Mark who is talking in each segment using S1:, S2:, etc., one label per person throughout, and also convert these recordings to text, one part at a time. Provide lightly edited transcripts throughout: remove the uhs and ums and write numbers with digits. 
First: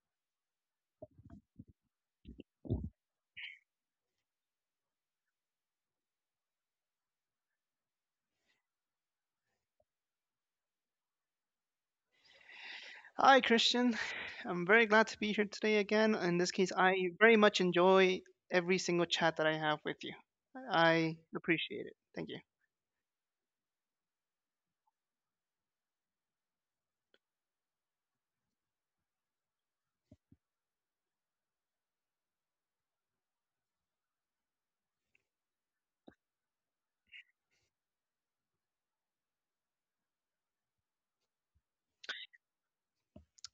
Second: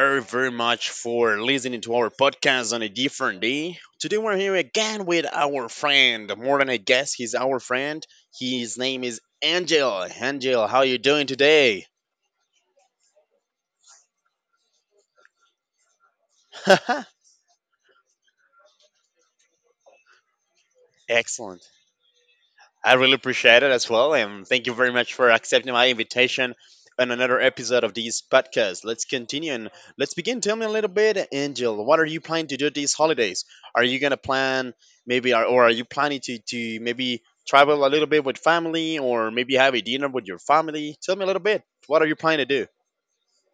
S1: very, very much for listening to our podcast on a different day. Today we're here again with our friend, more than a guest, he's our friend. His name is Angel. Angel, how you doing today?
S2: Hi, Christian. I'm very glad to be here today again. In this case, I very much enjoy every single chat that I have with you. I
S1: Excellent.
S2: appreciate it. Thank you.
S1: I really appreciate it as well. And thank you very much for accepting my invitation on another episode of this podcast. Let's continue and let's begin. Tell me a little bit, Angel, what are you planning to do these holidays? Are you going to plan maybe, or are you planning to maybe travel a little bit with family or maybe have a dinner with your family? Tell me a little bit. What are you planning to do?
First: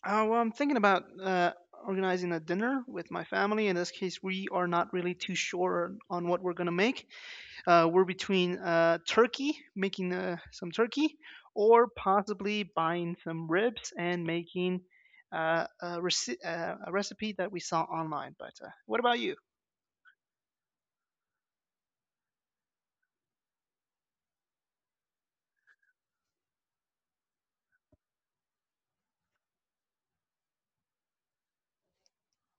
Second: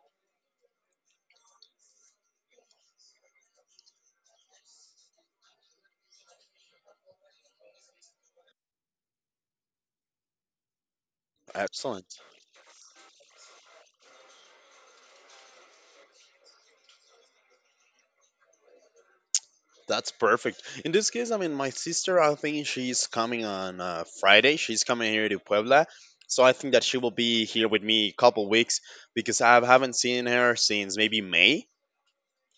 S2: Well, I'm thinking about organizing a dinner with my family. In this case, we are not really too sure on what we're going to make. We're between turkey, making some turkey, or
S1: Excellent.
S2: possibly buying some ribs and making a recipe that we saw online. But what about you?
S1: That's perfect. In this case, I mean, my sister, I think she's coming on Friday. She's coming here to Puebla. So I think that she will be here with me a couple weeks because I haven't seen her since maybe May.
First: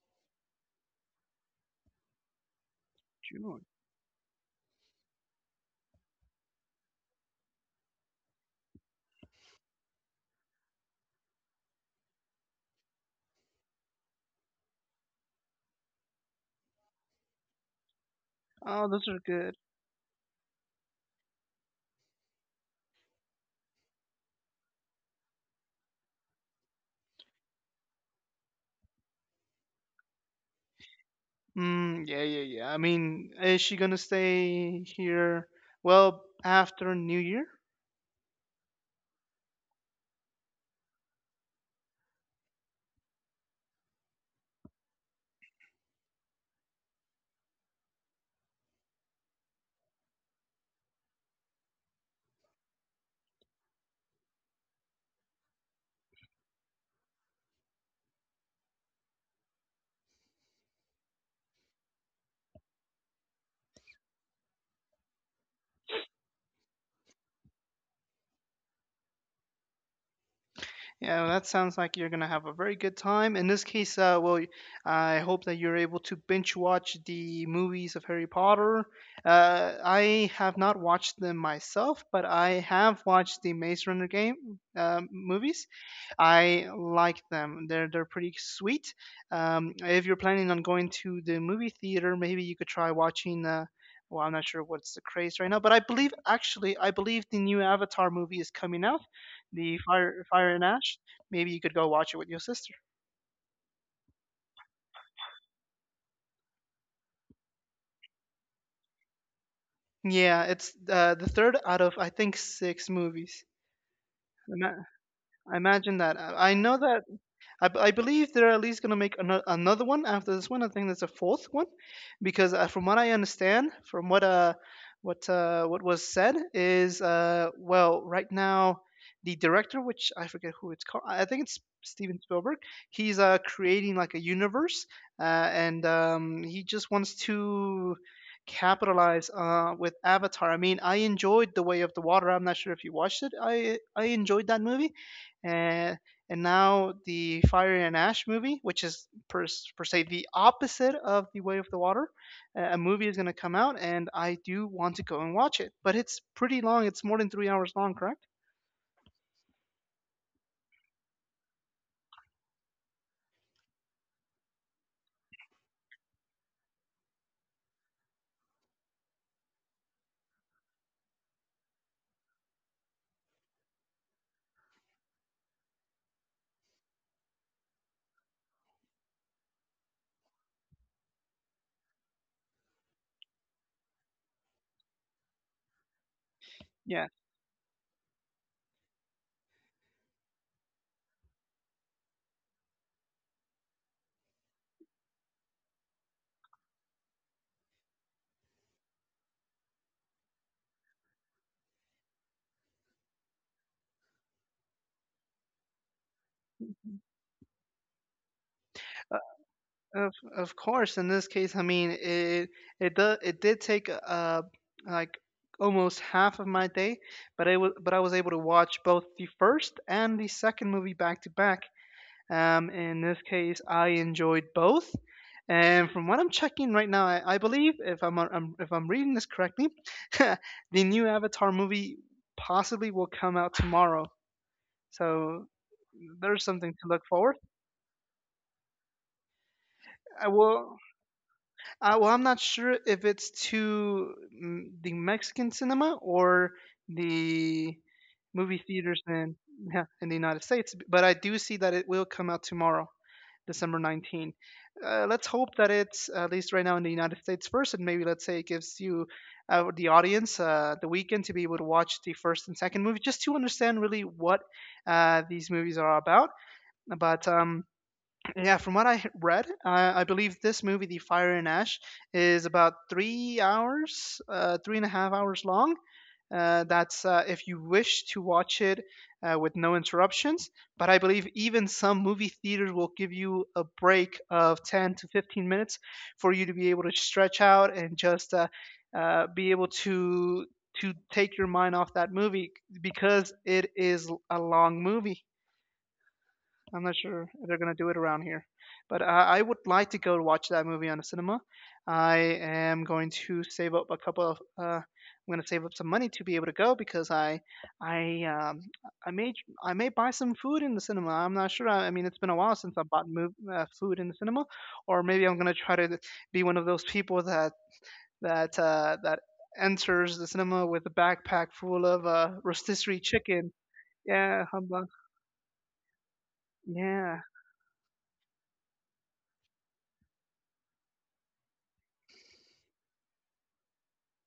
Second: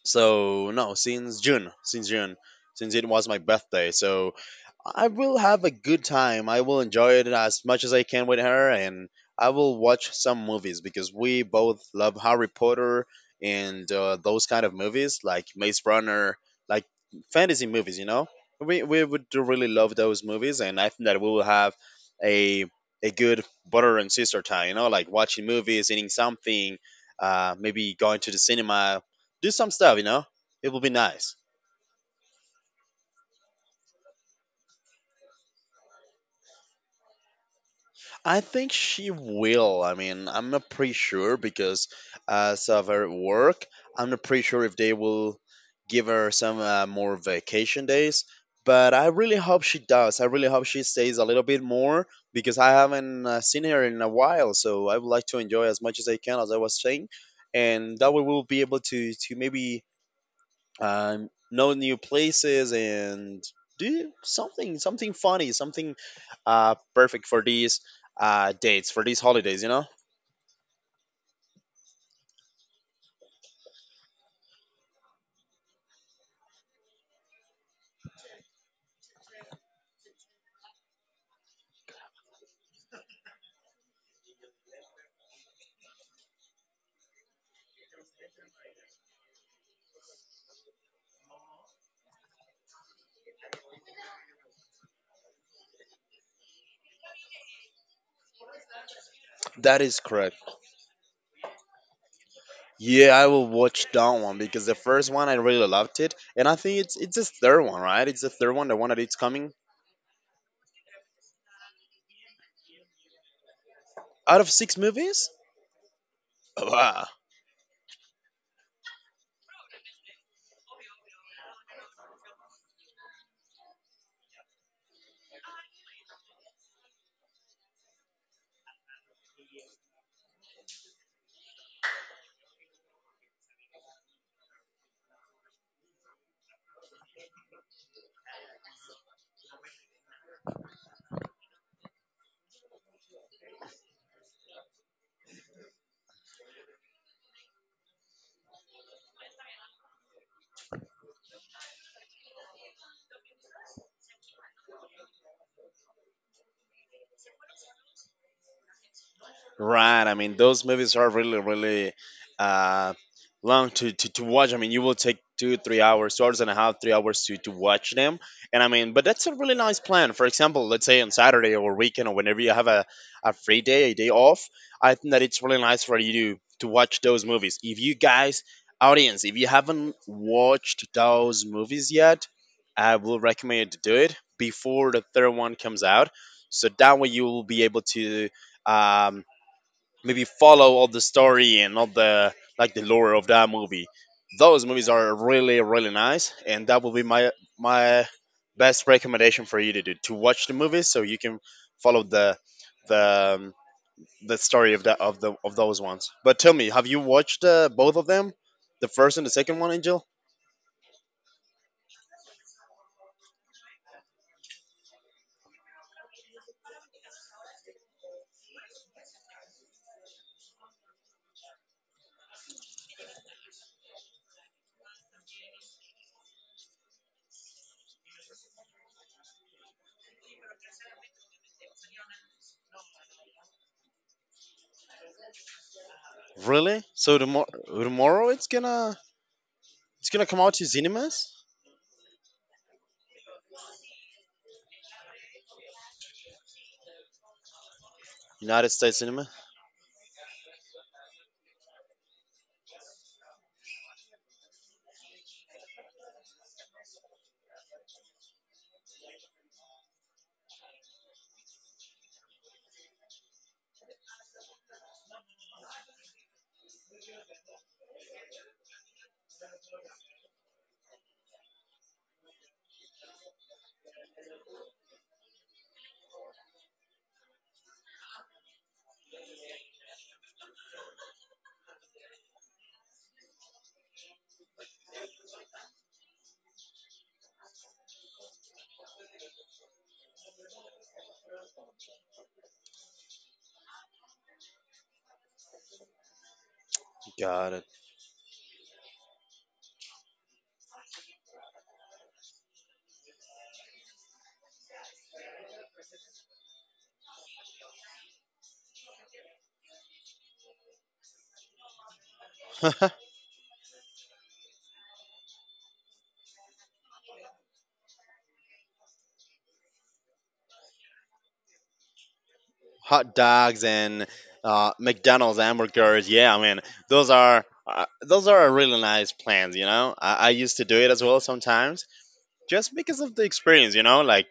S1: So, no, since June. Since June. Since it was my
S2: June.
S1: birthday. So I will have a good time. I will enjoy it as much as I can with her, and I will watch some movies because we both love Harry Potter and those kind of movies, like Maze Runner, like fantasy movies. You know, we
S2: Oh,
S1: we
S2: those are
S1: would do
S2: good.
S1: really love those movies, and I think that we will have a a good brother and sister time. You know, like watching movies, eating something, maybe going to the cinema, do some stuff. You know, it will be nice.
S2: Yeah, yeah, yeah. I mean, is she gonna stay here? Well, after New Year?
S1: I think she will. I mean, I'm not pretty sure because as of her work, I'm not pretty sure if they will give her some more vacation days. But I really hope she does. I really hope she stays a little bit more because I haven't seen her in a while. So I would like to enjoy as much as I can, as I was saying, and that way we'll be able to maybe know new places and do something something funny something perfect for these dates for these holidays, you know.
S2: Yeah, well, that sounds like you're gonna have a very good time. In this case, I hope that you're able to binge watch the movies of Harry Potter. I have not watched them myself, but I have watched the Maze Runner game movies. I like them. They're pretty sweet. If you're planning on going to the movie theater, maybe you could try watching. Well, I'm not sure what's the craze right now, but I believe the new Avatar movie is coming out, the
S1: That is
S2: Fire
S1: correct.
S2: Fire and Ash. Maybe you could go watch it with your sister.
S1: Yeah, I will watch that one because the first one I really loved it, and I think it's the third one, right? It's the third one, the one that it's coming
S2: Yeah, it's the third out of I think six movies.
S1: out of six
S2: Ima-
S1: movies
S2: I imagine that. I know
S1: Wow.
S2: that I believe they're at least going to make another one after this one. I think there's a fourth one, because from what I understand, from what was said is well right now the director, which I forget who it's called, I think it's Steven Spielberg. He's creating like a universe, uh, and he just wants to capitalize with Avatar. I mean, I enjoyed The Way of the Water. I'm not sure if you watched it. I enjoyed that movie and and now the Fire and Ash movie, which is per se the opposite of The Way of the Water, a movie is going to come out, and I do want to go and watch it. But it's pretty long; it's more than 3 hours long, correct?
S1: Right. I mean, those movies are really, really uh, long to watch. I mean, you will take 2, 3 hours, 2 hours and a half, 3 hours to watch them. And I mean, but that's a really nice plan. For example, let's say on Saturday or weekend or whenever you have a free day, a day off, I think that it's really nice for you to watch those movies. If you guys, audience, if you haven't watched those movies yet, I will recommend you to do it before the third one comes out. So that way
S2: Yeah,
S1: you will be able to. Um, maybe follow all the story and all the like the lore of that movie. Those movies are really really nice, and that will be my my best recommendation for you to do to watch the movies so you can follow the the story of that of the of those ones. But tell me, have you watched both of them, the first and the second one, Angel?
S2: uh, of course. In this case, I mean it did take like almost half of my day, but I was able to watch both the first and the second movie back to back. In this case, I enjoyed both. And from what I'm checking right now, I believe, if I'm reading this correctly, the new Avatar movie possibly will come out tomorrow. So there's something
S1: Really?
S2: to look
S1: So
S2: forward.
S1: tomorrow tomorrow it's gonna
S2: I
S1: come out to
S2: will.
S1: cinemas,
S2: Well, I'm not sure if it's to the Mexican cinema or the movie
S1: United States
S2: theaters
S1: cinema.
S2: in yeah, in the United States, but I do see that it will come out tomorrow. December 19th. Let's hope that it's at least right now in the United States first, and maybe let's say it gives you the audience the weekend to be able to watch the first and second movie just to understand really what these movies are about. But yeah, from what I read, I believe this movie, The Fire and Ash, is about 3 hours, three and a half hours long, that's if you wish to watch it with no interruptions. But I believe even some movie theaters will give you a break of 10 to 15 minutes for you to be able to stretch out and just be able to take your mind off that movie because it is a long movie. I'm not sure if
S1: Got
S2: they're gonna do it around here, but I would like to go watch that movie on the cinema. I am going to save up a couple of. I'm gonna save up some money to be able to go because I, um, I may I may buy some food in the cinema. I'm not sure. I mean, it's been a while
S1: it.
S2: since I bought mov food in the cinema, or maybe I'm gonna try to be one of those people that that enters the cinema with a backpack full of rotisserie
S1: Hot
S2: chicken.
S1: dogs and
S2: Yeah, humbug.
S1: McDonald's hamburgers. Yeah, I mean
S2: Yeah,
S1: those are really nice plans. You know, I used to do it as well sometimes, just because of the experience. You know, like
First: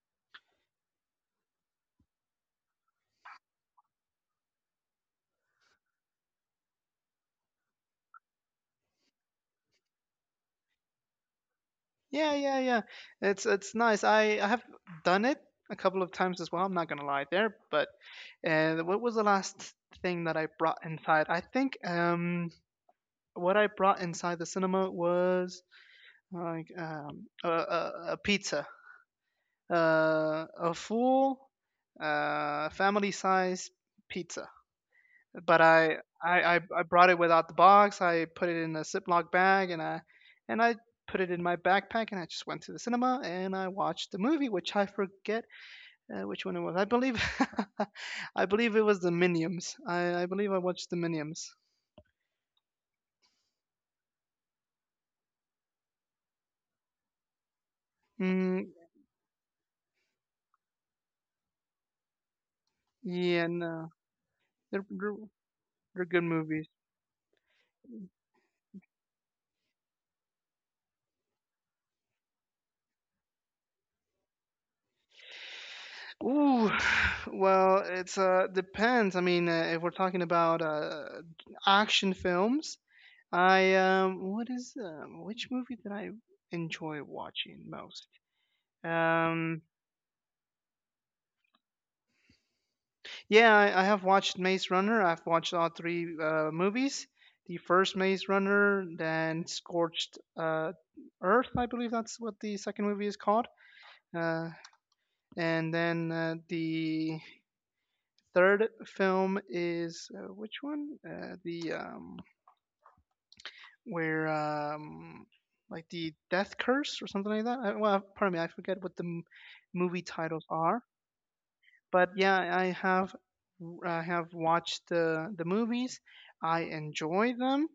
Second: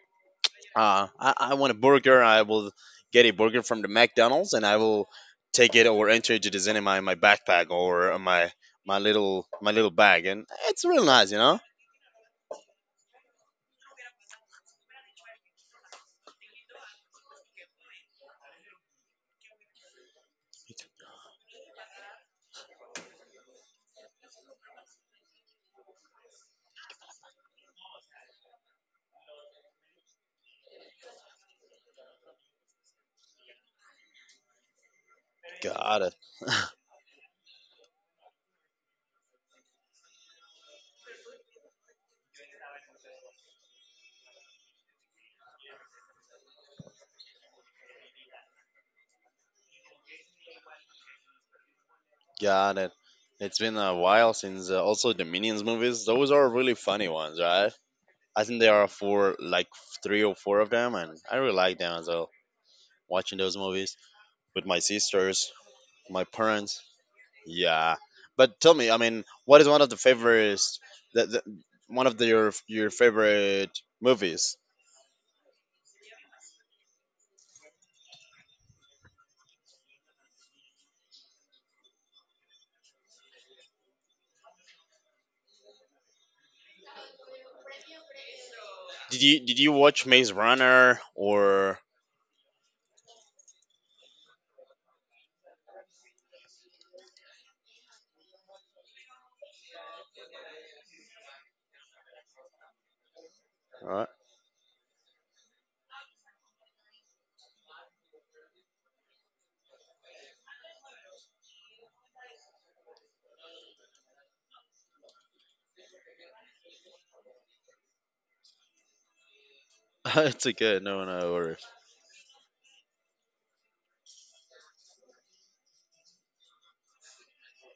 S1: I want a burger, I will get a burger from the McDonald's, and I will take it or enter it into the cinema in my backpack or my little bag, and it's real nice. You know,
S2: yeah, yeah, yeah. It's nice. I have done it a couple of times as well. I'm not gonna lie there, but what was the last thing that I brought inside? I think what I brought inside the cinema was a pizza, a full family size pizza, but
S1: got it,
S2: I brought it without the box. I put it in a Ziploc bag and I put it in my backpack and I just went to the cinema and I watched the movie, which I forget which one it was. I believe I believe it was the Minions. I believe I watched the Minions.
S1: got it. It's been a while since also the Minions movies. Those are really funny ones, right? I think
S2: Mm,
S1: there are four, like three or four of them, and I really like them as well. Watching
S2: yeah,
S1: those
S2: no,
S1: movies with my
S2: they're, they're
S1: sisters,
S2: they're
S1: my
S2: good movies.
S1: parents, yeah. But tell me, I mean, what is one of the favorites? That one of the, your favorite movies?
S2: Ooh, well, it's depends. I mean, if we're talking about action films, I what is which movie did I enjoy watching most?
S1: Did
S2: Um,
S1: you watch Maze Runner or?
S2: yeah, I have watched Maze Runner. I've watched all three movies. The first Maze Runner, then Scorched Earth, I believe that's what the second movie is called.
S1: Uh,
S2: Uh, and then The third film is which one? The Where like the death curse or something like that. I, well Pardon me, I forget what the movie titles
S1: it's okay.
S2: are,
S1: No, no, or
S2: but yeah, I have watched the movies. I enjoy them.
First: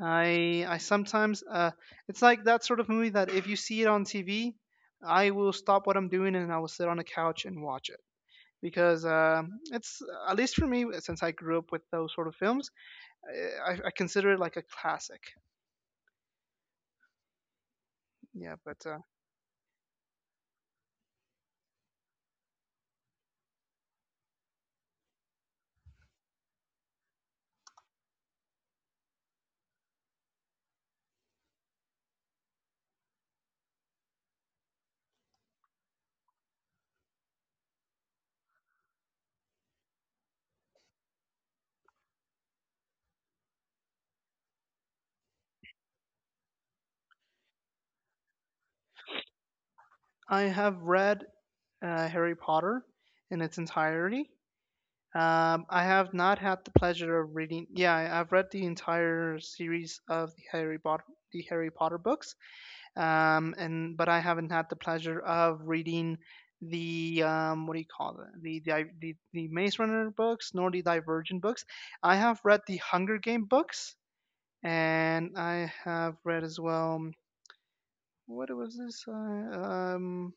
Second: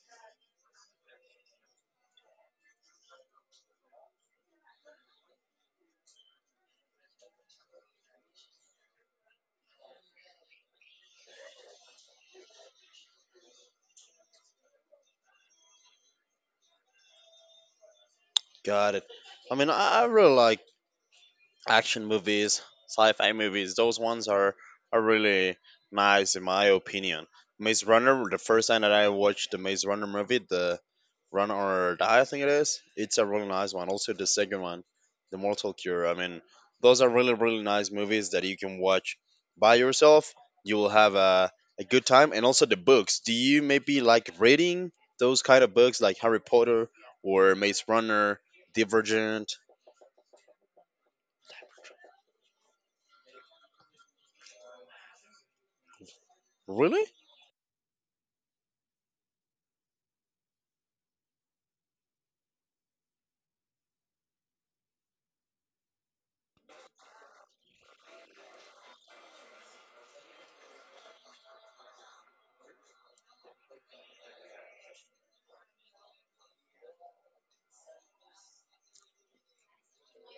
S2: I sometimes It's like that sort of movie that if you see it on TV, I will stop what I'm doing and I will sit on the couch and watch it, because it's, at least for me, since I grew up with those sort of films, I, I consider it like a classic. Yeah, but
S1: got it. I mean, I really like action movies, sci-fi movies. Those ones are really nice in my opinion. Maze Runner, the first time that I watched the Maze Runner movie, the Run or Die, I think it is. It's a really nice one. Also, the second one, The Mortal Cure. I mean, those are really really nice movies that you can watch by yourself. You will have a good time. And also the books. Do you maybe like reading those kind of books like Harry Potter or Maze Runner, Divergent?
S2: I have read Harry Potter in its entirety. I have not had the
S1: Really?
S2: pleasure of reading. Yeah, I've read the entire series of the Harry Potter books, and but I haven't had the pleasure of reading the what do you call it? The the Maze Runner books, nor the Divergent books. I have read the Hunger Game books, and I have read as well. What was this? Um,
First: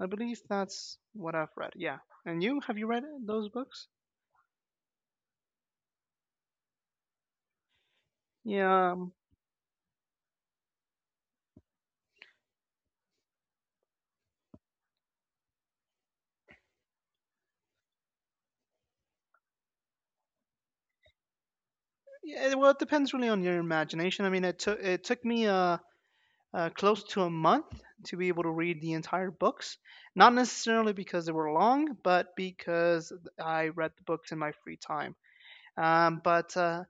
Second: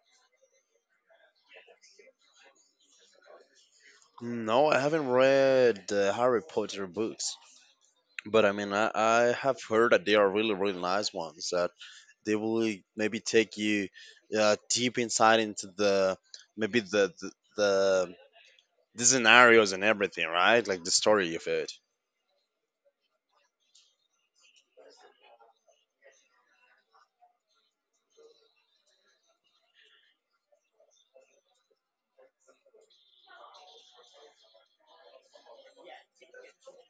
S2: I believe that's what I've read. Yeah. And you, have you read those books?
S1: No, I haven't read the Harry Potter books, but I mean,
S2: Yeah.
S1: I have heard that they are really, really nice ones. That they will maybe take you deep inside into the maybe the the the scenarios and everything, right? Like the story of it.
S2: Yeah. Well, it depends really on your imagination. I mean, it took me close to a month to be able to read the entire books. Not necessarily because they were long, but because I read the books in my free time. Um, but uh,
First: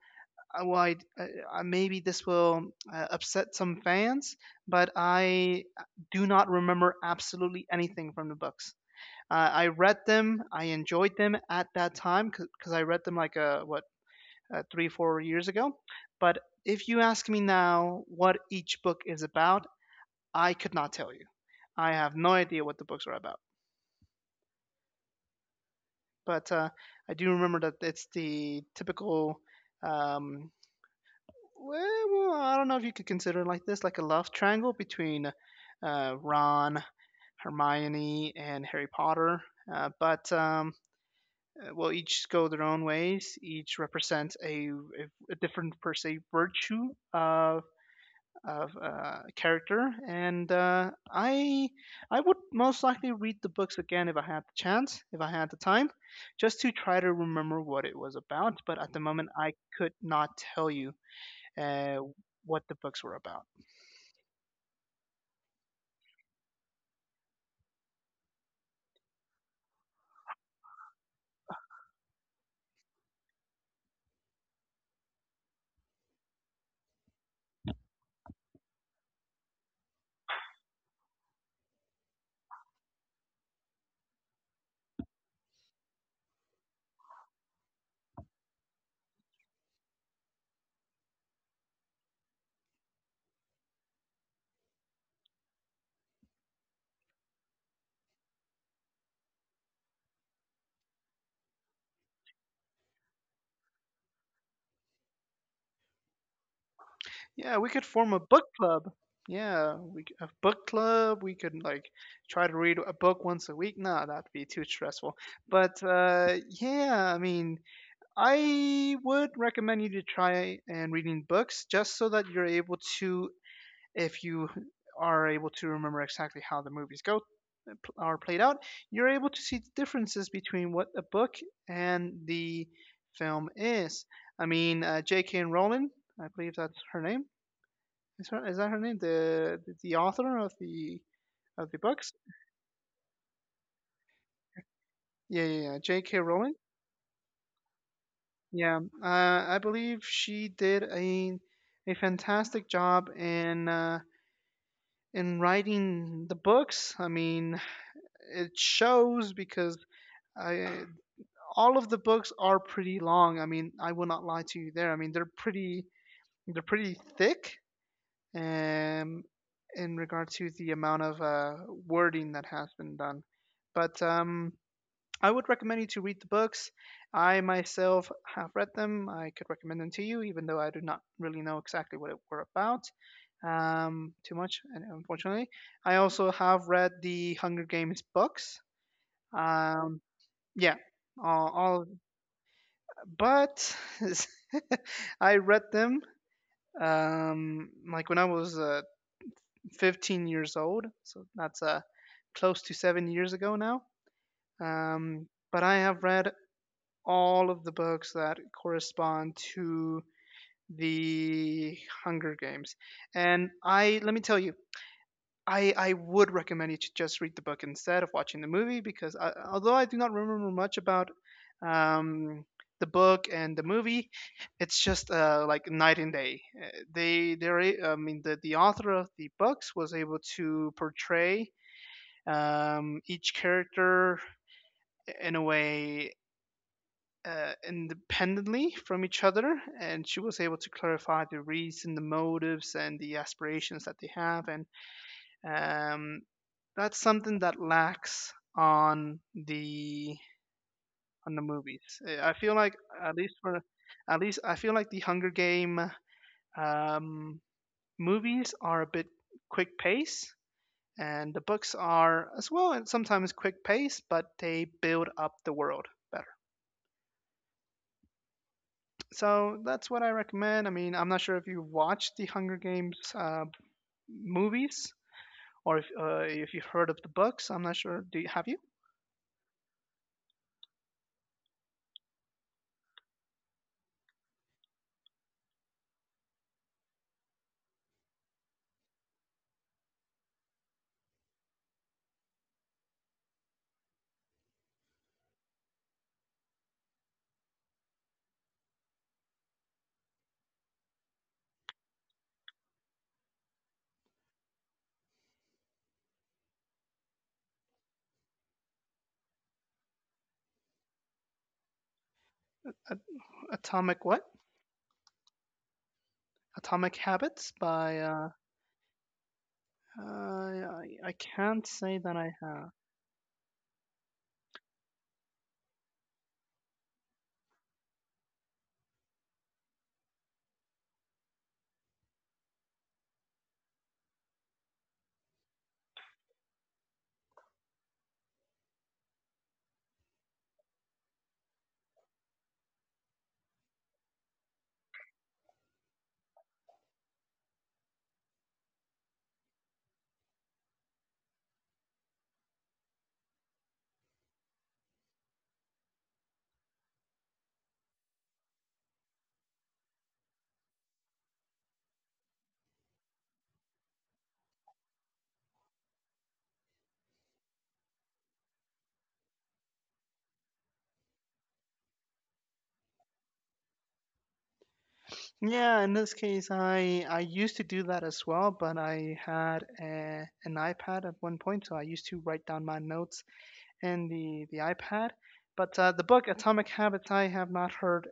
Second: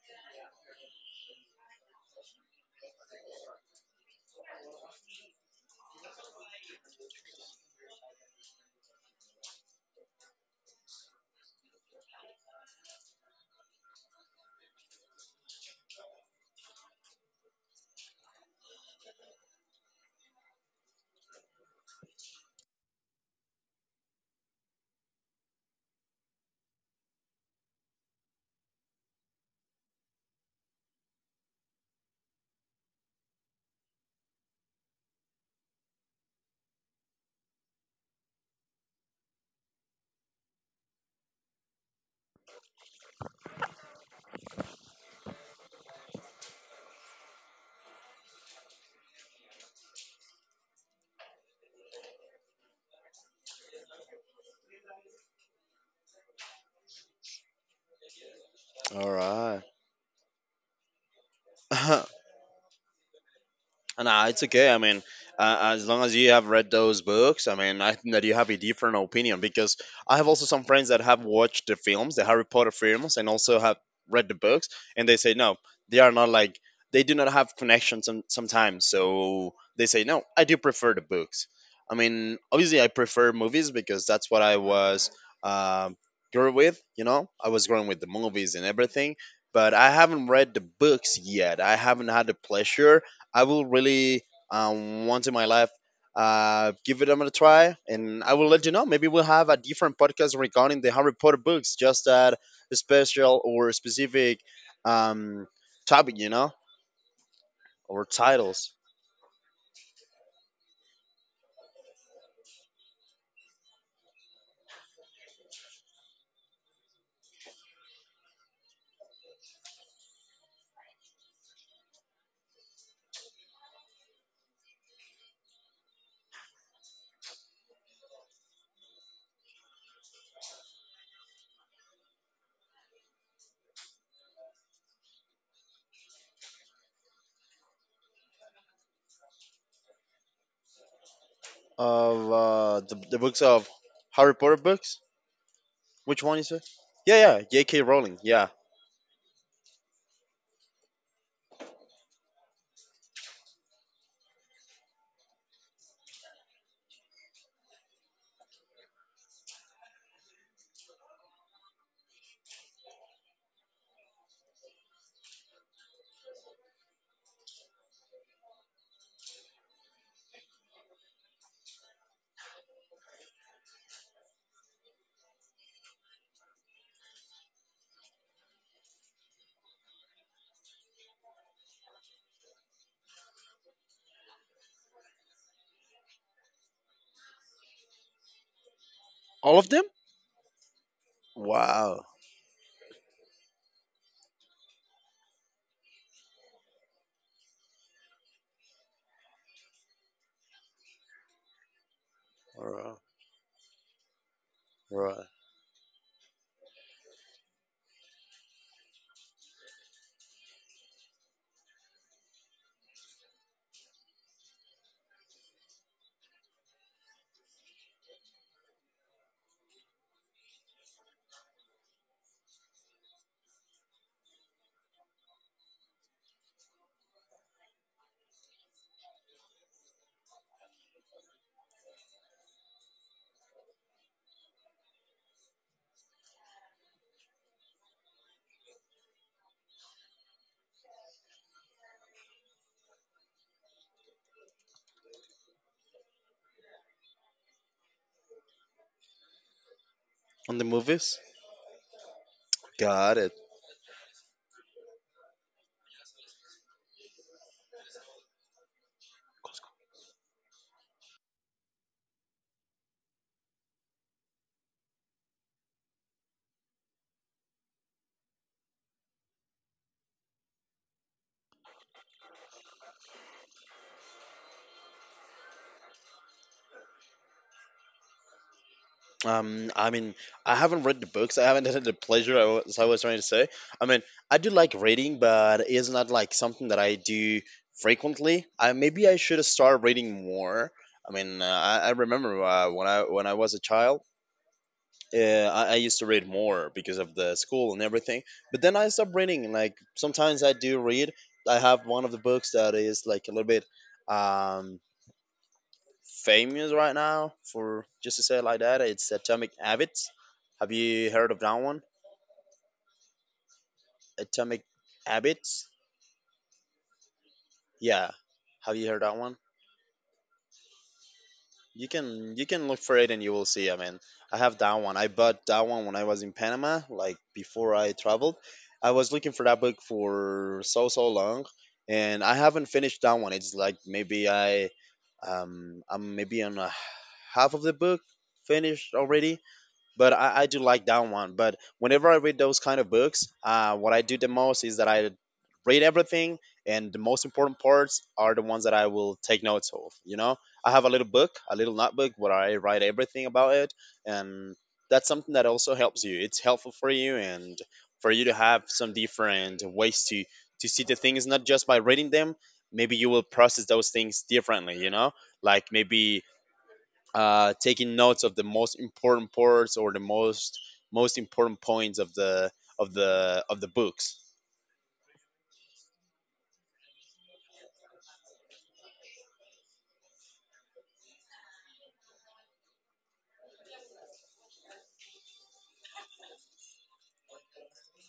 S2: well, maybe this will upset some fans, but I do not remember absolutely anything from the books. I read them. I enjoyed them at that time because I read them like what three, 4 years ago. But if you ask me now what each book is about, I could not tell you. I have no idea what the books are about. But I do remember that it's the typical. Um, well, I don't know if you could consider it like this, like a love triangle between Ron, Hermione, and Harry Potter. But Will each go their own ways. Each represents a different per se virtue of character, and I would most likely read the books again if I had the chance, if I had the time, just to try to remember what it was about. But at the
S1: All
S2: moment, I
S1: right.
S2: could not tell you uh, what the books were about.
S1: Nah, it's okay. I mean, as long as you have read those books, I mean, I think that you have a different opinion because I have also some friends that have watched the films, the Harry Potter films, and also have read the books, and they say no, they are not like they do not have connections sometimes. So they say no, I do prefer the books. I mean, obviously, I prefer movies because that's what I was uh, grew with. You know, I was growing with the movies and everything. But I haven't read the books yet. I haven't had the pleasure. I will really once in my life give it a try, and I will let you know. Maybe we'll have a different podcast regarding the Harry Potter books, just that special or specific um, topic, you know,
S2: Yeah, we could
S1: or
S2: form a book
S1: titles
S2: club. Yeah, a book club. We could like try to read a book once a week. No, that'd be too stressful. But yeah, I mean, I would recommend you to try and reading books just so that you're able to, if you are able to remember exactly how the movies go are played out, you're able to see the differences between what a book and the film is. I mean, J.K. Rowling, I believe that's her name. Is that her name? The author of the books?
S1: of the books of Harry Potter books.
S2: Yeah, yeah, yeah. J.K.
S1: Which one is
S2: Rowling.
S1: it? Yeah, yeah, J.K. Rowling. Yeah,
S2: Yeah, I believe she did a fantastic job in writing the books. I mean, it shows because I all of the books are pretty long. I mean, I will not lie to you there. I mean, they're pretty thick. Um, in regard to the amount of wording that has been done, but I would recommend you to read the books. I myself have read them. I could recommend them to you, even though I do not really know exactly what it were about too much, and unfortunately. I also have read the Hunger Games books.
S1: all of them.
S2: Um, yeah, all,
S1: Wow.
S2: but I read them like when I was 15 years old, so that's close
S1: All
S2: to
S1: right.
S2: 7 years ago now.
S1: All
S2: Um,
S1: right.
S2: but I have read all of the books that correspond to the Hunger Games. And I let me tell you, I would recommend you to just read the book instead of watching the movie because I, although I do not remember much about um, the book and the movie, it's just like night and day. They I mean the author of the books was able to portray each character in a way independently from each other, and she was able to clarify the reason, the motives, and the aspirations that they have, and um, that's something that lacks
S1: On the movies.
S2: on the movies. I feel like at
S1: Got it.
S2: least for at least I feel like the Hunger Game um, movies are a bit quick pace. And the books are as well, and sometimes quick pace, but they build up the world better. So that's what I recommend. I mean, I'm not sure if you watched the Hunger Games movies or if you've heard of the books. I'm not sure. Do you, have you?
S1: I mean, I haven't read the books. I haven't had the pleasure, I was trying to say. I mean, I do like reading, but it's not like something that I do frequently. I maybe I should start reading more. I mean, I remember when I was a child, I used to read more because of the school and everything. But then I stopped reading. Like sometimes I do read. I have one of the books that is like a little bit. Um, famous right now for just to say it like that. It's Atomic Habits. Have you heard of that one?
S2: At- Atomic what?
S1: Atomic Habits.
S2: Atomic Habits by
S1: Yeah. Have you heard that one?
S2: I can't
S1: You
S2: say that I
S1: can you
S2: have.
S1: can look for it and you will see. I mean, I have that one. I bought that one when I was in Panama, like before I traveled. I was looking for that book for so so long, and I haven't finished that one. It's like maybe I I'm maybe on a half of the book finished already, but I do like that one. But whenever I read those kind of books, what I do the most is that I read everything, and the most important parts are the ones that I will take notes of. You know, I have a little book, a little notebook where I write everything about it, and that's something that also helps you. It's helpful for you and for you to have some different ways to see the things not just by reading them. Maybe you will process those things differently. You know, like maybe taking notes of the most important parts or the most most important points of the of the of the books.
S2: Yeah, in this case, I used to do that as well, but I had an iPad at one point, so I used to write down my notes in the iPad. But the book Atomic Habits, I have not heard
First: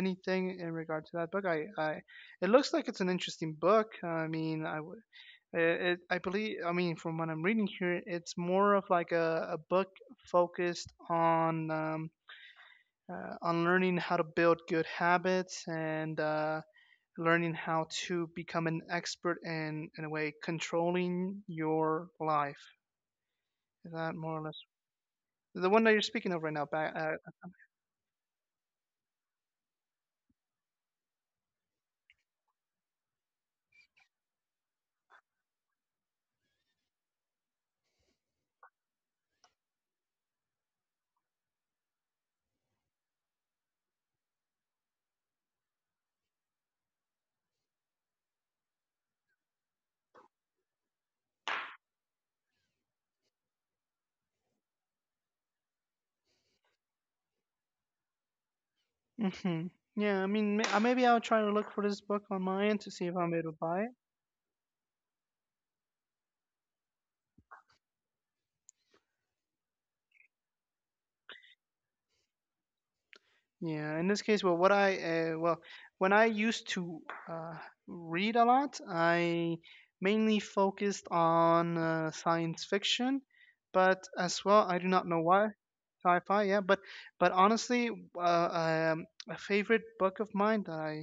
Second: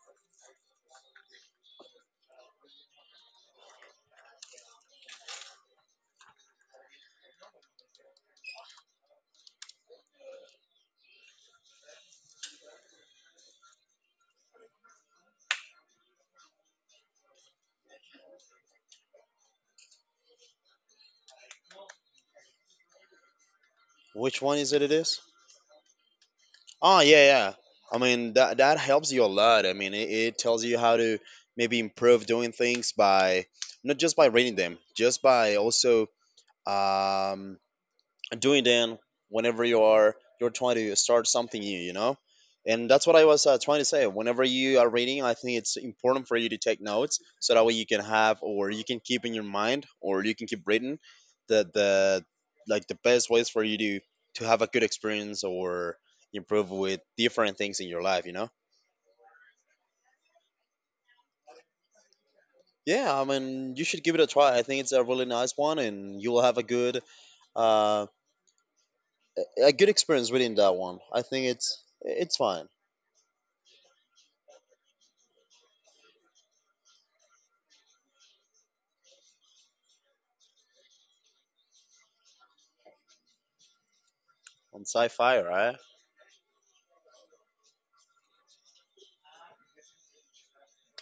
S2: anything in regard to that book. I it looks like it's an interesting book. I mean, I would. It, I believe, I mean, from what I'm reading here, it's more of like a book focused on learning how to build good habits and learning how to become an expert and in a way controlling your life. Is that more or
S1: Which
S2: less
S1: one is it? It is.
S2: the one that you're speaking of right now? Back.
S1: Oh yeah, yeah. I mean that that helps you a lot. I mean it tells you how to maybe improve doing things by not just by reading them, just by also um, doing then whenever you're trying to start something new. And that's what I was trying to say, whenever you are reading I think it's important for you to take notes so that way you can have, or you can keep in your mind, or you can keep reading the like the best ways for you to have a good experience or improve with different things in your life.
S2: Hmm. Yeah, I mean, maybe I'll try to look for this book on my end to see
S1: Yeah,
S2: if
S1: I
S2: I'm able to
S1: mean
S2: buy
S1: you
S2: it.
S1: should give it a try, I think it's a really nice one and you'll have uh a good experience reading that one, I think it's fine.
S2: Yeah, in this case, well, uh, well, when I used to uh, read a lot, I mainly focused on science fiction, but as well, I
S1: On
S2: do not know
S1: sci-fi,
S2: why.
S1: right?
S2: Sci-fi, yeah, but honestly a favorite book of mine that I,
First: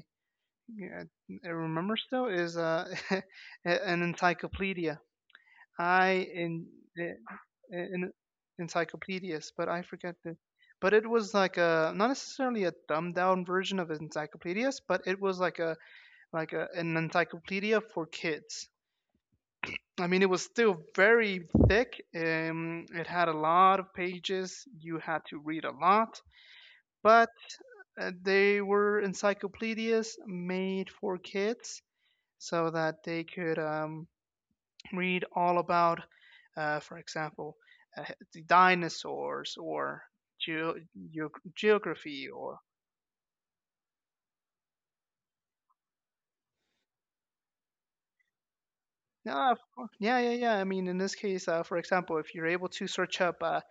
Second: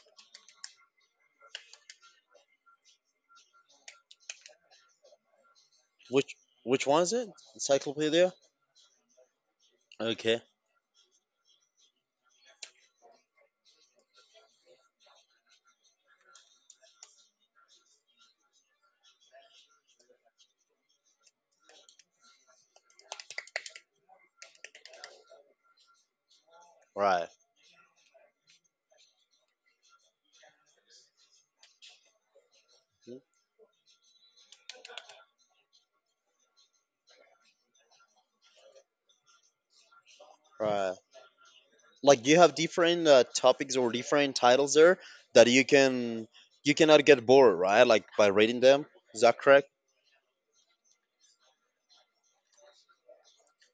S2: yeah, I remember still is an encyclopedia I
S1: Which which one is
S2: in,
S1: it?
S2: in
S1: Encyclopedia?
S2: encyclopedias but I forget the
S1: Okay,
S2: but it was like a not necessarily a dumbed down version of encyclopedias but it was like a like an encyclopedia for kids. I mean, it was still very thick. It had a lot of pages. You had to read a lot,
S1: right,
S2: but they were encyclopedias made for kids so that they could read all about, for example, uh, the dinosaurs or geo
S1: right.
S2: geo
S1: Like
S2: geography
S1: you
S2: or.
S1: have different topics or different titles there that you can you cannot get bored, right? Like by reading them. Is that
S2: Yeah, of
S1: correct?
S2: course. Yeah, yeah, yeah. I mean, in this case, for example, if you're able to search up uh,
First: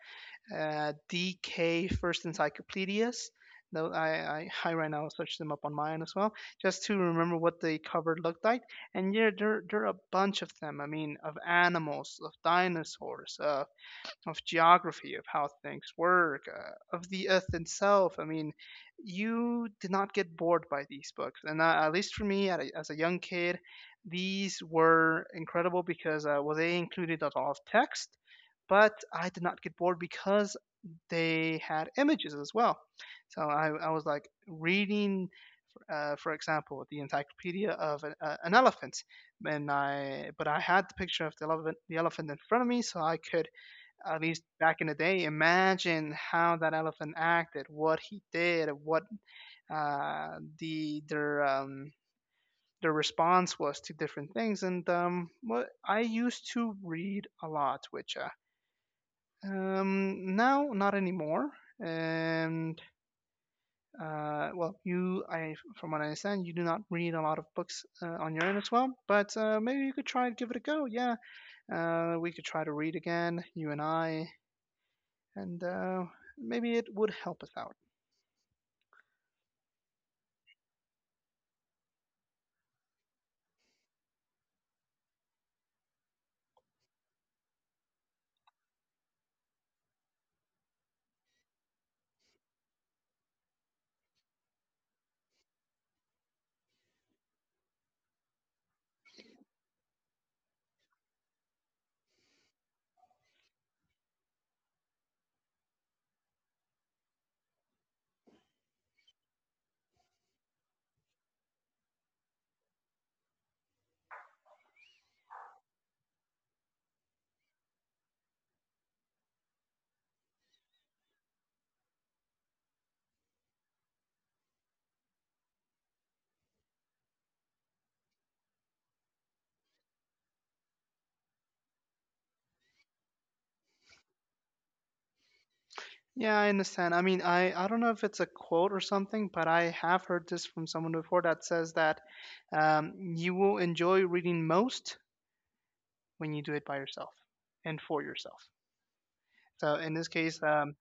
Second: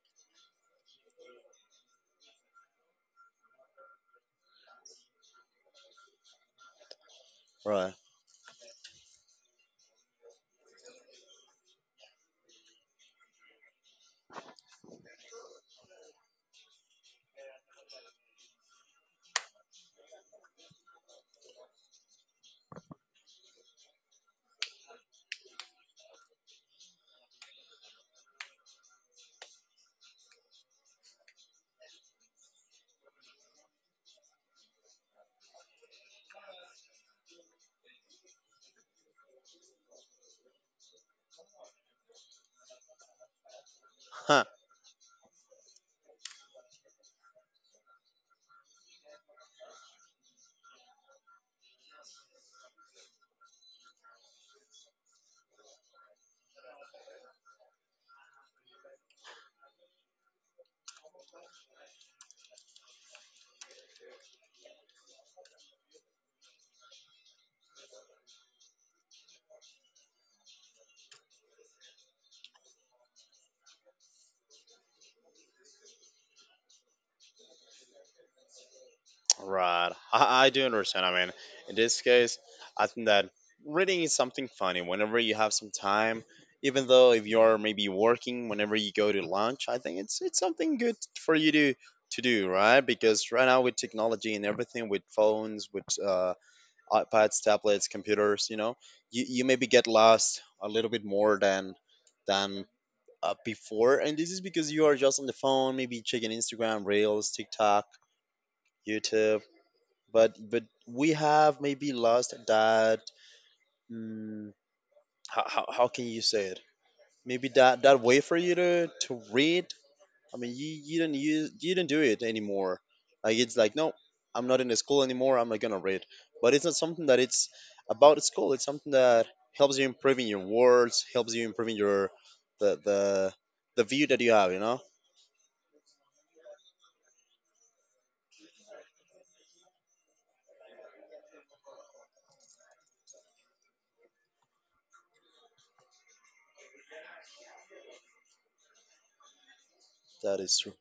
S2: uh, DK First Encyclopedias. Though I right now search them up on mine as well, just to remember what the
S1: Right.
S2: cover looked like. And yeah, there are a bunch of them. I mean, of animals, of dinosaurs, of geography, of how things work, of the Earth itself. I mean, you did not get bored by these books. And at least for me, as a young kid, these were incredible because well, they included a lot of text but I did not get bored because they had images as well. So I was like reading, for example, the encyclopedia of an elephant, and I but I had the picture of the elephant in front of me, so I could at least back in the day imagine how that elephant acted, what he did, what the their response was to different things, and what I used to read a lot, which now not anymore. And well, from what I understand, you do not read a lot of books on your own as well, but maybe you could try and give it a go. Yeah, we could try to read again, you and I, and maybe it would help us out.
S1: Right. I do understand. I mean, in this case, I think that reading is something funny whenever you have some time. Even though if you're maybe working, whenever you go to lunch, I think it's something good for you to do, right? Because right now with technology and everything, with phones, with iPads, tablets, computers, you know, you maybe get lost a little bit more than than before, and this is because you are just on the phone, maybe checking Instagram, Reels, TikTok, YouTube, but we have maybe lost that, mm, how can you say it, maybe that that way for you to read. I mean you don't use, you don't do it anymore, like it's like, no, I'm not in the school anymore, I'm not gonna read. But it's not something that it's about school, it's something that helps you improving your words, helps you improving your the the view that you have.
S2: Yeah, I understand. I mean, I don't know if it's a quote or something, but I have heard this from someone before that says that you will enjoy reading most when you do it by yourself and for yourself. So in this
S1: That
S2: case,
S1: is true.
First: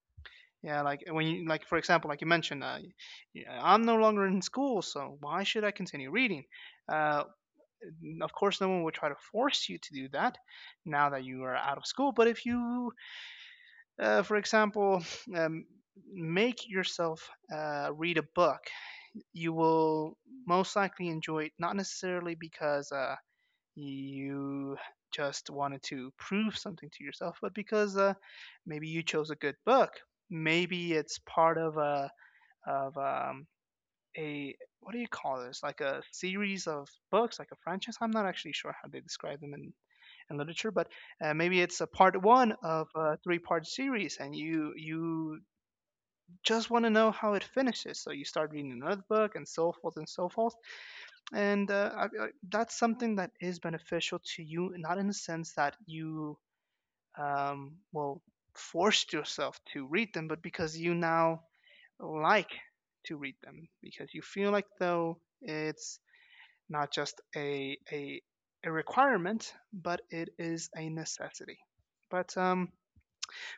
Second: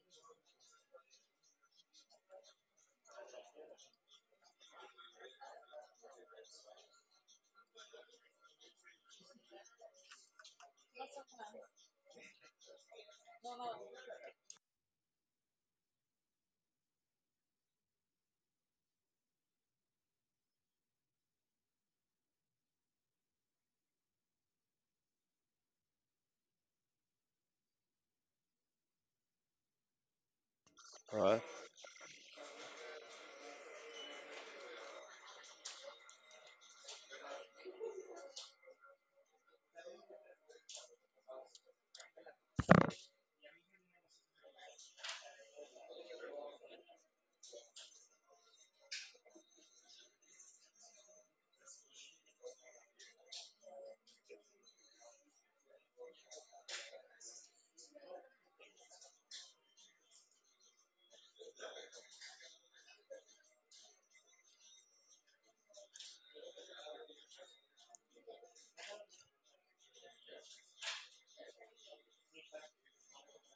S2: yeah, like when you like for example, like you mentioned, I'm no longer in school, so why should I continue reading? Uh, of course, no one would try to force you to do that now that you are out of school. But if you, for example, um, make yourself read a book, you will most likely enjoy it. Not necessarily because you just wanted to prove something to yourself, but because maybe you chose a good book. Maybe it's
S1: Right,
S2: part of a what do you call this? Like a series of books, like a franchise. I'm not actually sure how they describe them in literature, but maybe it's a part one of a three-part series, and you just want to know how it finishes. So you start reading another book, and so forth and so forth. And that's something that is beneficial to you, not in the sense that you will forced yourself to read them, but because you now like to read them because you feel like though it's not just a requirement, but it is a necessity. But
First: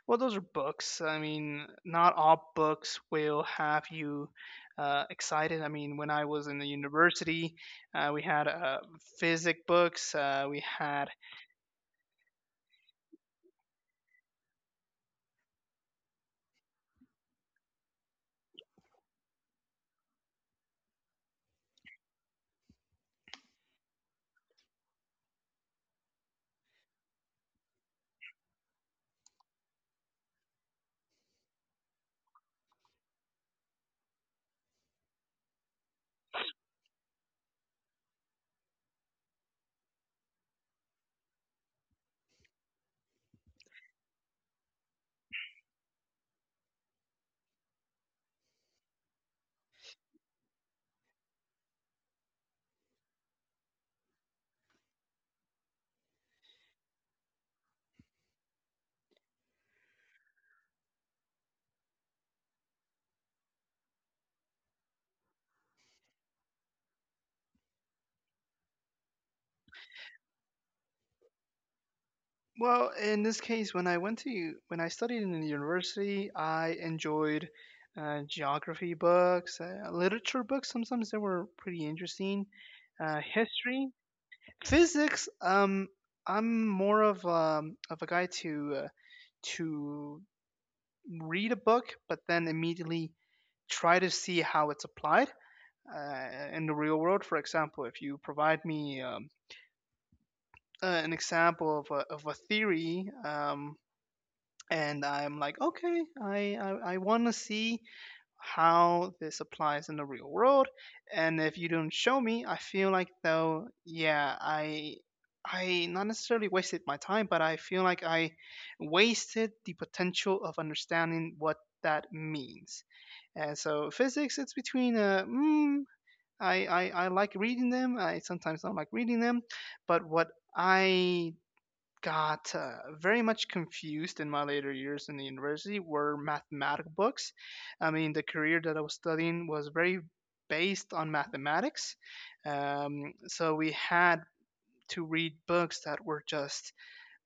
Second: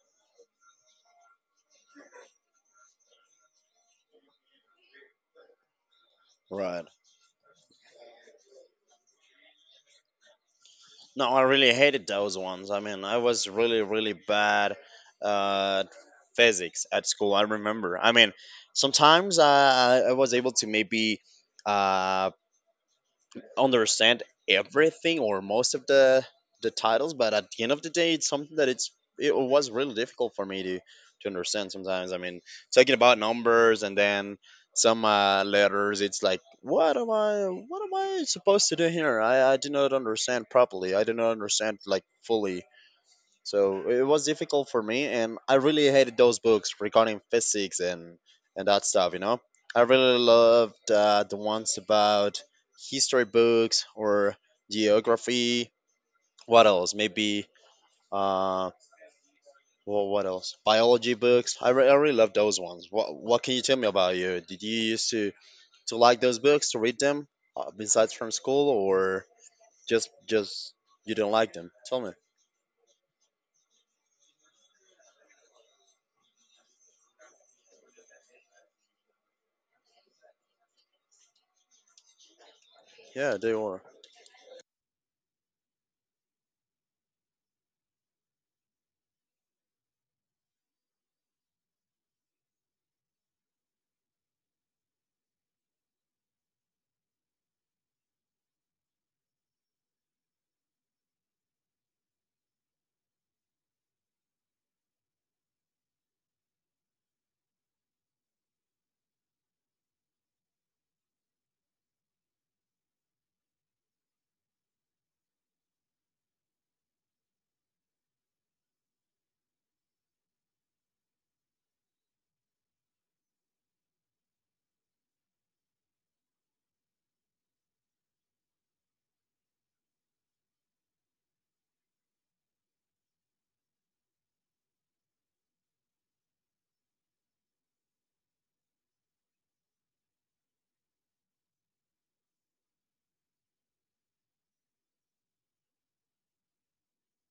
S2: well, those are books. I mean, not all books will have you excited. I mean, when I was in the
S1: right.
S2: university, we had physics books, we had.
S1: No, I really hated those ones. I mean, I was really, really bad at physics at school. I remember. I mean, sometimes I was able to maybe uh, understand everything or most of the titles, but at the end of the day, it's something that it's it was really difficult for me to understand sometimes. I mean, talking about numbers and then some letters, it's like, what am I, what am I supposed to do here? I do not understand properly. I do not understand like fully. So it was difficult for me, and I really hated those books regarding physics and that stuff. You know, I really loved the ones about history books or geography. What else? Maybe uh, well, what else? Biology books. I, I really love those ones. What can you tell me about you? Did you used to like those books, to read them besides from school or just you don't like them? Tell me.
S2: Well, in this case, when I went to when I studied in the university, I enjoyed geography books, literature books. Sometimes they were pretty interesting.
S1: Yeah, they were.
S2: History, physics. I'm more of a guy to read a book, but then immediately try to see how it's applied in the real world. For example, if you provide me an example of of a theory. And I'm like, okay, I want to see how this applies in the real world, and if you don't show me, I feel like though, yeah, I not necessarily wasted my time, but I feel like I wasted the potential of understanding what that means. And so physics, it's between I like reading them. I sometimes don't like reading them, but what I got very much confused in my later years in the university were mathematical books. I mean, the career that I was studying was very based on mathematics. So we had to read books that were just,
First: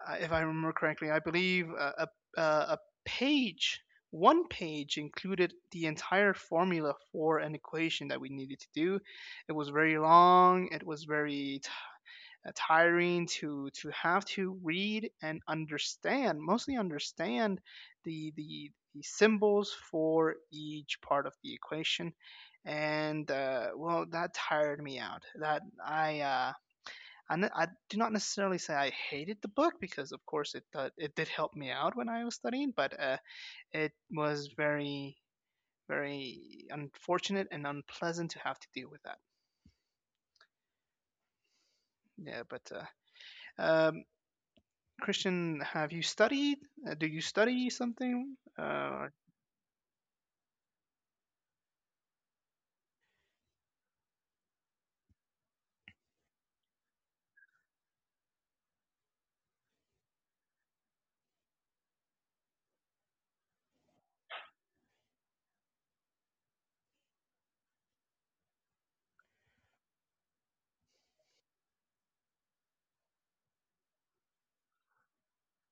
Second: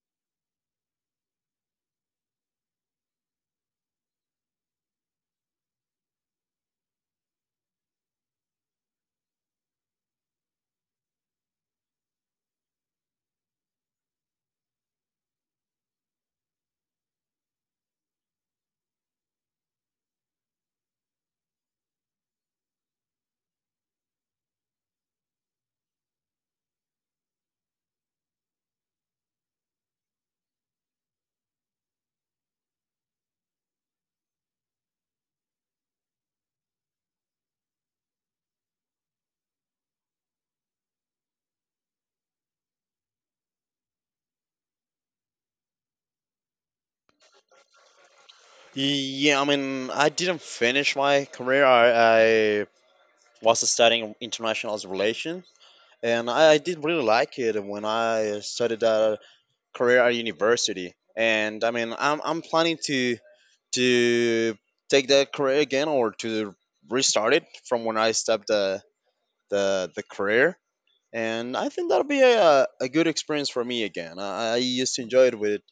S2: if I remember correctly, I believe a page. One page included the entire formula for an equation that we needed to do. It was very long, it was very tiring to have to read and understand mostly understand the symbols for each part of the equation and well that tired me out that I do not necessarily say I hated the book because, of course, it it did help me out when I was studying, but it was very, very unfortunate and unpleasant to have to deal with that. Yeah, but uh, um, Christian, have you studied? Do you study something?
S1: Yeah, I mean, I didn't finish my career. I was studying international relations, and I did really like it when I started that career at university. And I mean, I'm planning to take that career again, or to restart it from when I stopped the career. And I think that'll be a good experience for me again. I used to enjoy it with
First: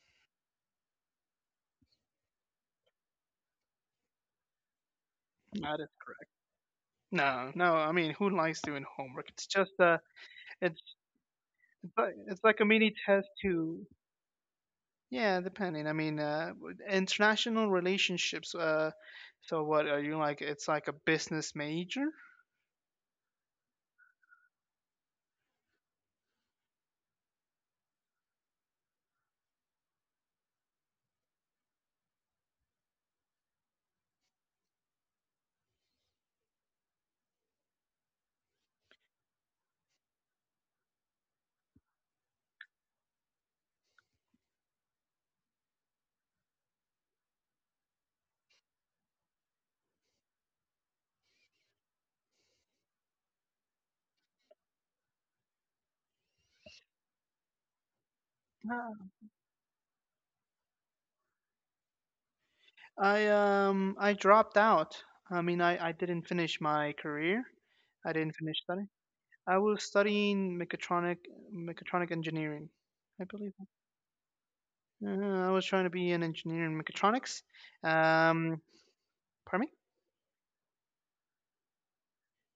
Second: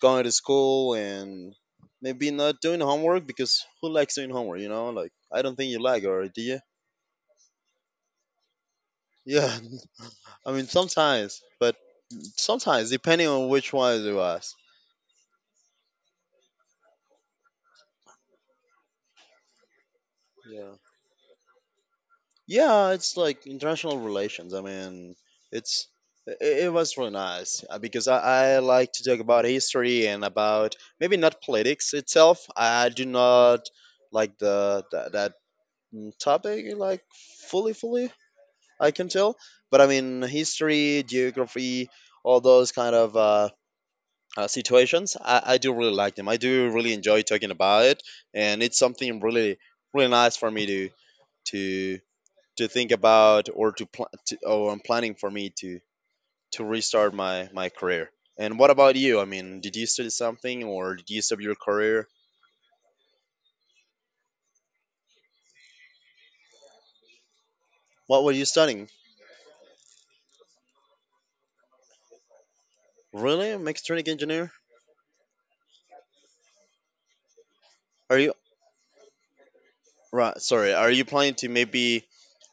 S1: going to school, and maybe not doing homework because who likes doing homework, you know? Like, I don't think you
S2: That is
S1: like it, or
S2: correct.
S1: do you?
S2: No, no. I mean, who likes doing homework? It's
S1: Yeah,
S2: just
S1: I mean,
S2: it's
S1: sometimes, but
S2: it's like a
S1: sometimes,
S2: mini
S1: depending
S2: test
S1: on which
S2: to
S1: one it was.
S2: yeah, depending. I mean, with international relationships. So what are you like? It's
S1: Yeah.
S2: like a business major.
S1: Yeah, it's like international relations. I mean, it's it, it was really nice because I like to talk about history and about maybe not politics itself. I do not like that, topic like fully, I can tell. But I mean, history, geography, all those kind of situations, I do really like them. I do really enjoy talking about it, and it's something really, really nice for me to to to think about or to plan. To, oh, I'm planning for me to restart my my career. And what
S2: Uh,
S1: about you? I mean, did you study something or did you stop your career?
S2: I dropped out. I mean, I didn't finish my career. I
S1: What were
S2: didn't
S1: you
S2: finish studying.
S1: studying?
S2: I was studying mechatronic engineering. I believe.
S1: Really, a mechanic engineer?
S2: I was trying to be an engineer in mechatronics.
S1: Are you
S2: Um, pardon me?
S1: right? Sorry, are you planning to maybe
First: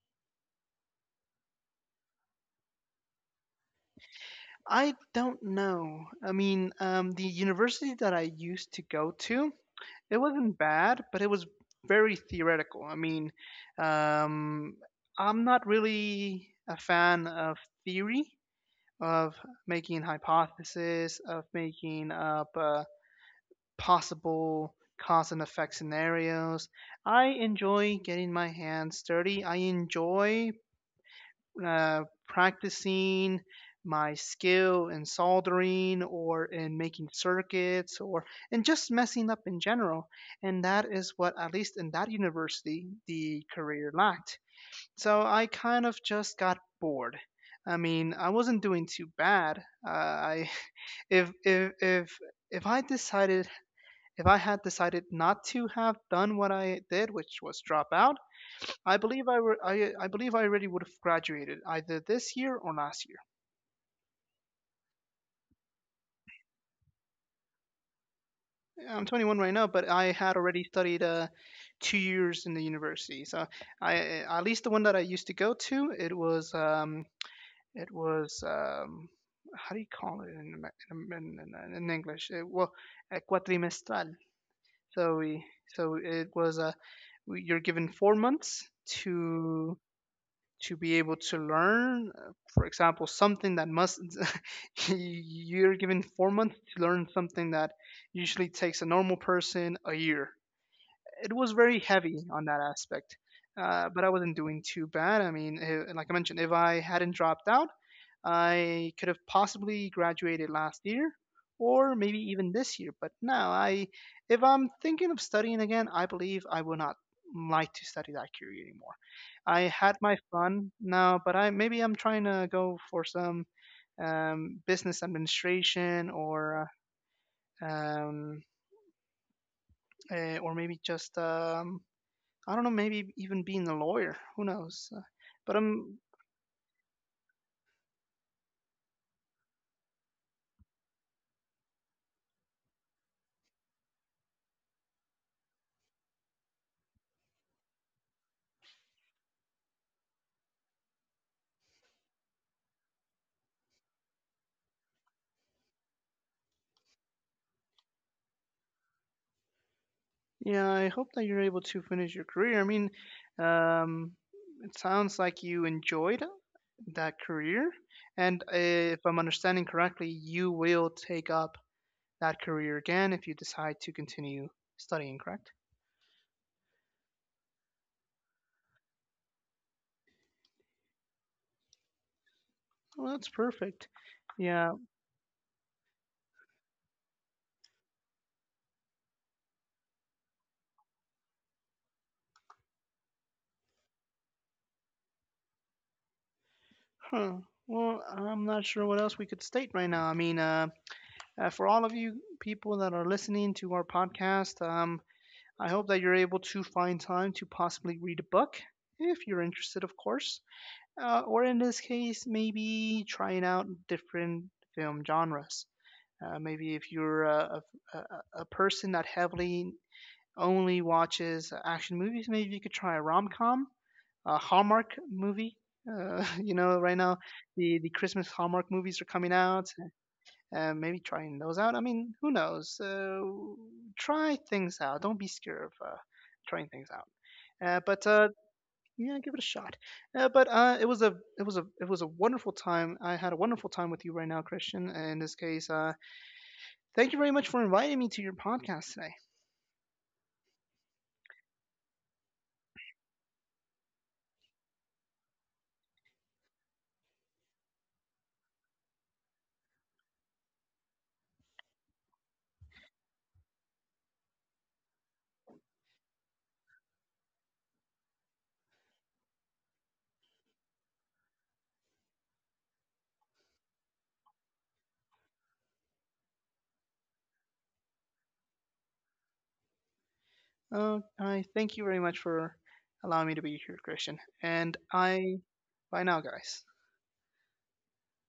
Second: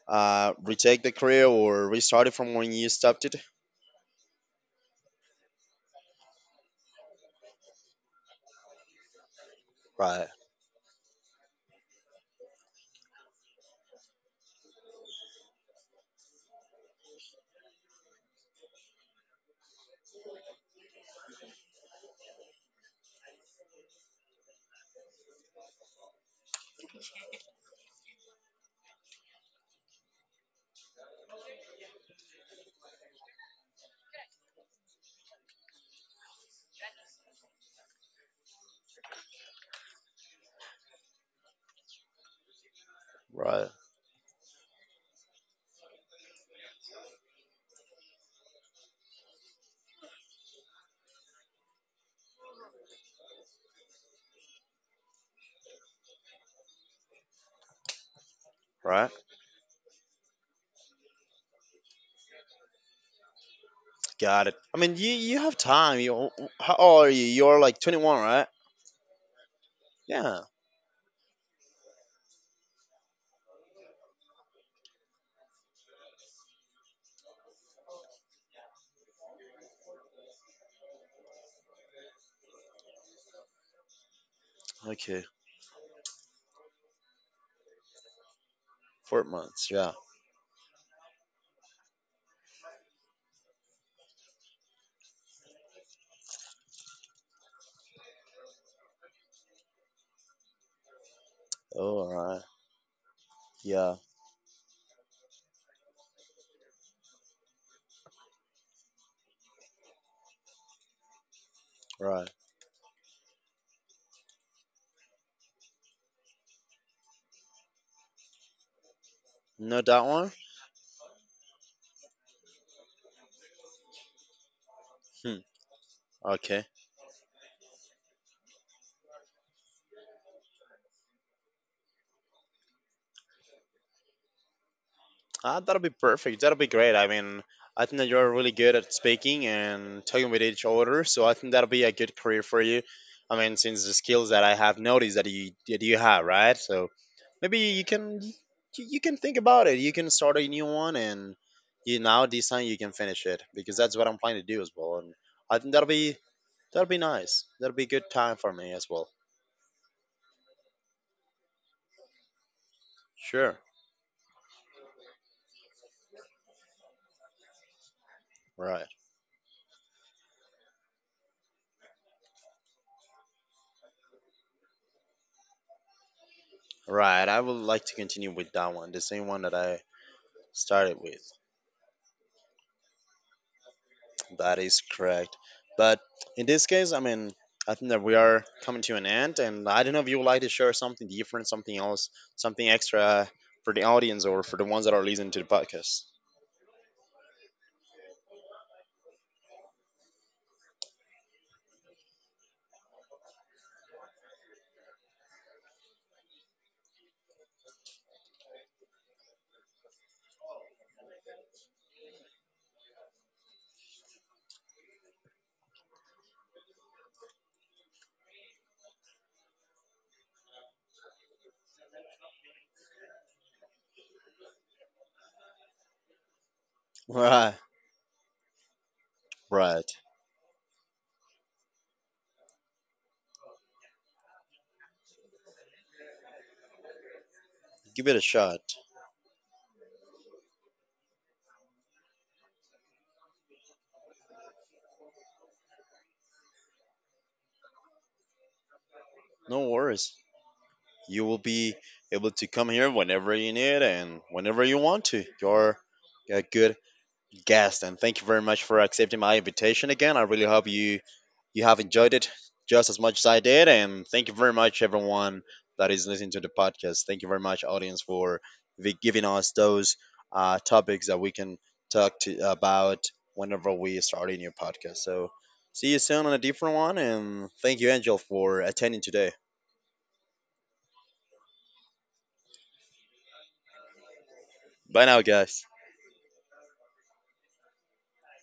S1: retake the career, or restart it from when you stopped it?
S2: I don't know. I mean, the university that I used to go to, it
S1: Right.
S2: wasn't bad, but it was very theoretical. I mean, um, I'm not really a fan of theory, of making hypothesis, of making up possible cause and effect scenarios. I enjoy getting my hands dirty. I enjoy practicing my skill in soldering or in making circuits or in just messing up in general. And that is what, at least in that university, the
S1: Right.
S2: career lacked. So I kind of just got bored. I mean, I wasn't doing too bad. If if if if I decided if I had decided not to have done what I did, which was drop out, I
S1: Right?
S2: believe I, were, I I believe I already would have graduated either this year or last year.
S1: Got it. I mean, you have time. You how old are you? You're like 21, right?
S2: I'm 21 right now, but I had
S1: Yeah.
S2: already studied 2 years in the university. So I at least the one that I used to go to, it was how do you call it in in English? Well, cuatrimestral. So
S1: Okay.
S2: we so it was you're given 4 months
S1: 4 months.
S2: to
S1: Yeah.
S2: be able to learn for example something that must you're given 4 months to learn something that usually takes a normal person a year. It was very
S1: Oh, all
S2: heavy
S1: right.
S2: on that aspect.
S1: Yeah.
S2: But I wasn't doing too bad. I mean, like I mentioned, if I hadn't dropped out, I could have possibly graduated last year or maybe
S1: Right.
S2: even this year. If I'm thinking of studying again, I believe I will not like to study that career anymore. I
S1: Know
S2: had
S1: that
S2: my
S1: one?
S2: fun now, but I maybe I'm trying to go for some business
S1: Hmm.
S2: administration
S1: Okay.
S2: or um, or maybe just I don't know, maybe even being a lawyer. Who knows? But
S1: Ah, that'll
S2: am
S1: be perfect. That'll be great. I mean, I think that you're really good at speaking and talking with each other, so I think that'll be a good career for you. I mean, since the skills that I have noticed that you have, right? So maybe you can you can think about it. You can start a new one, and you now this time you can finish it because that's what I'm planning to do as well. And I think that'll be nice. That'll be a good time for me as well.
S2: yeah, I hope that you're able to finish your career. I mean,
S1: Sure.
S2: um, it sounds like you enjoyed that career, and
S1: Right.
S2: if I'm understanding correctly, you will take up that career again if you decide to continue studying. Correct?
S1: Right. I would like to continue with that one, the same one that I started with.
S2: Well, that's perfect.
S1: That
S2: Yeah.
S1: is correct. But in this case, I mean, I think that we are coming to an end, and I don't know if you would like to share something different, something else, something extra for the audience or for the ones that are listening to the podcast.
S2: Huh. Well, I'm not sure what else we could state right now. For all of you people that are listening to our podcast, I hope that you're able to find time to possibly read a book, if you're interested, of course, or in this case, maybe trying out different film genres. Maybe if you're a, a- person that heavily only watches action movies, maybe you could try a rom com, a Hallmark movie. You know, right now
S1: Right,
S2: the Christmas Hallmark movies are coming out,
S1: right.
S2: maybe trying those out. I mean, who knows? Try things out. Don't be scared of trying things out.
S1: Give
S2: But
S1: it a shot.
S2: yeah, give it a shot. But it was a it was a it was a wonderful time. I had a wonderful time with you right now, Christian. In this case, thank you very much for inviting me to your podcast today.
S1: No worries. You will be able to come here whenever you need and whenever you want to. You're a good guest, and thank you very much for accepting my invitation again. I really hope you you have enjoyed it just as much as I did, and thank you very much everyone that is listening to the podcast. Thank you very much, audience, for giving us those topics that we can talk to about whenever we start a new podcast. So see you soon on a different one, and thank you, Angel, for attending today.
S2: I thank you very much for allowing me to be here, Christian. And
S1: Bye now,
S2: I
S1: guys.
S2: bye now, guys.